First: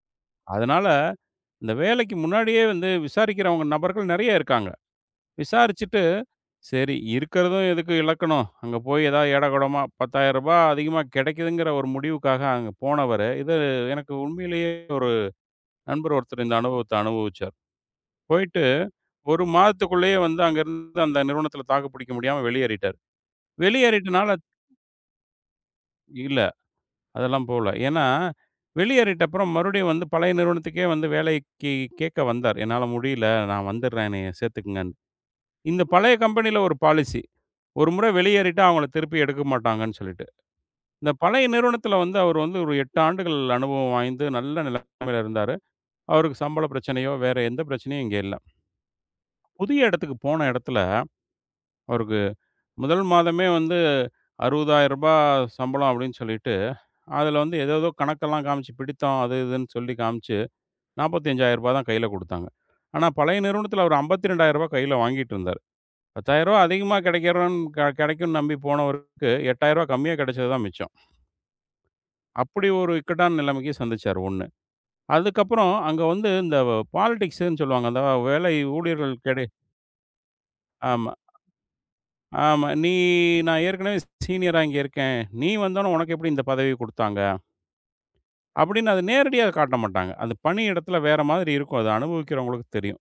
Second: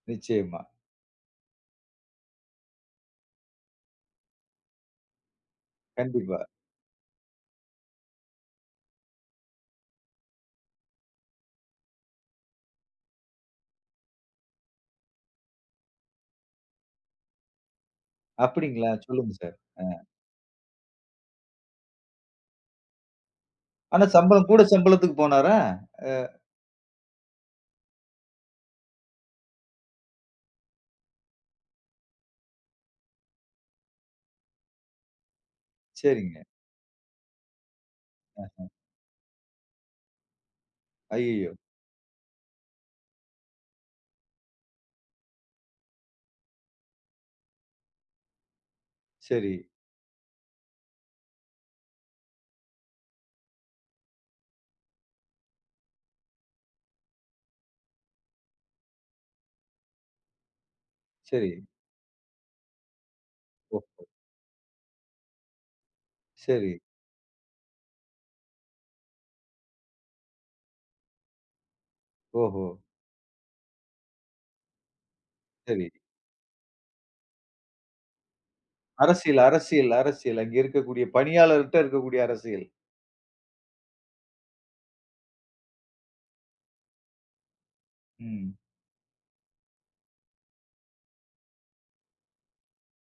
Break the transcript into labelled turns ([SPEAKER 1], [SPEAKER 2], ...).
[SPEAKER 1] நிச்சயமா.
[SPEAKER 2] அதனால, இந்த வேலைக்கு முன்னாடியே வந்து, விசாரிக்கிறவங்க நபர்கள் நெறைய இருக்காங்க. விசாரிச்சுட்டு.
[SPEAKER 1] கண்டிப்பா.
[SPEAKER 2] சரி இருக்கிறதும் எதுக்கு இழக்கணும்? அங்க போய் ஏதாவது ஏடாகொடமா, ரூ. 10,000 அதிகமா கிடைக்குதுங்கிற ஒரு முடிவுக்காக, அங்க போனவரு, இது எனக்கு, உண்மையிலேயே ஒரு நண்பர் ஒருத்தர் இந்த அனுபவத்த அனுபவிச்சாரு. போயிட்டு
[SPEAKER 1] அப்படிங்களா? சொல்லுங்க
[SPEAKER 2] 1
[SPEAKER 1] சார். அ.
[SPEAKER 2] மாதத்துக்குள்ளே வந்து அங்க இருந்து அந்த நிறுவனத்துல தாக்குப் பிடிக்க முடியாம வெளியேறிட்டாரு.
[SPEAKER 1] ஆனா,
[SPEAKER 2] வெளியேறிட்டனால
[SPEAKER 1] சம்பளம். கூடச் சம்பளத்துக்குப் போனாரா? அ.
[SPEAKER 2] இல்ல. அதெல்லாம் போல. ஏன்னா வெளியேறிட்ட அப்புறம் மறுபடியும் வந்து பழைய நிறுவனத்துக்கே வந்து வேலைக்குக் கேக்க வந்தார். "என்னால முடியல நான் வந்துர்றேன் என்னைய சேர்த்துக்கங்கன்னு." இந்தப் பழைய
[SPEAKER 1] சரிங்க.
[SPEAKER 2] கம்பெனில ஒரு பாலிசி. ஒரு முறை வெளியேறிட்டா
[SPEAKER 1] அஹ.
[SPEAKER 2] அவங்கள திருப்பி எடுக்கமாட்டாங்கன்னு சொல்லிட்டு. இந்தப் பழைய
[SPEAKER 1] அய்யய்யோ.
[SPEAKER 2] நிறுவனத்துல வந்து, அவர் வந்து ஒரு 8 ஆண்டுகள் அனுபவம் வாய்ந்து நல்ல நிலைமையில இருந்தாரு. அவருக்குச் சம்பள பிரச்சனையோ, வேற எந்த பிரச்சனையும் இங்க இல்ல.
[SPEAKER 1] சரி.
[SPEAKER 2] புதிய இடத்துக்குப் போன இடத்துல, அவருக்கு, 1 மாதமே வந்து ரூ. 60,000 சம்பளம் அப்படின்னு சொல்லிட்டு, அதுல வந்து ஏதோ ஏதோ கணக்கெல்லாம் காமிச்சு, பிடித்தம் அது இதுன்னு சொல்லி காமிச்சு, நாற்பத்தி ஐந்தாயிர
[SPEAKER 1] சரி.
[SPEAKER 2] ரூபா தான் கையில கொடுத்தாங்க. ஆனா பழைய நிறுவனத்துல அவர்
[SPEAKER 1] ஓஹோ.
[SPEAKER 2] ரூ. 52,000 கையில வாங்கிட்டுருந்தார். ரூ. 10,000
[SPEAKER 1] சரி.
[SPEAKER 2] அதிகமா கிடைக்குரங் கிடைக்கும் நம்பி போனவருக்கு ரூ. 8,000 கம்மியா கிடைச்சதுதான் மிச்சம்.
[SPEAKER 1] ஓஹோ.
[SPEAKER 2] அப்படி ஒரு இக்கட்டான நிலைமைக்கு சந்திச்சாரு ஒண்ணு. அதுக்கப்புறம்,
[SPEAKER 1] சரி.
[SPEAKER 2] அங்க வந்து இந்த, பாலிடிக்ஸ்ன்னு சொல்லுவாங்க. அந்த வேலை ஊழியர்கள்
[SPEAKER 1] அரசியல்,
[SPEAKER 2] இடையே.
[SPEAKER 1] அரசியல், அரசியல் அங்க இருக்கக்கூடிய
[SPEAKER 2] ஆமா,
[SPEAKER 1] பணியாளர்ட்ட இருக்கக்கூடிய அரசியல்.
[SPEAKER 2] ஆமா. "நீ, நான் ஏற்கனவே சீனியரா இங்க இருக்கேன். நீ வந்தவுடனே உனக்கு எப்படி இந்தப் பதவி கொடுத்தாங்க?"
[SPEAKER 1] ம்.
[SPEAKER 2] அப்படின்னு அத நேரடியா காட்டமாட்டாங்க. அந்தப் பணியிடத்துல வேற மாதிரி இருக்கும். அத அனுபவிக்கிறவங்களுக்கு தெரியும்.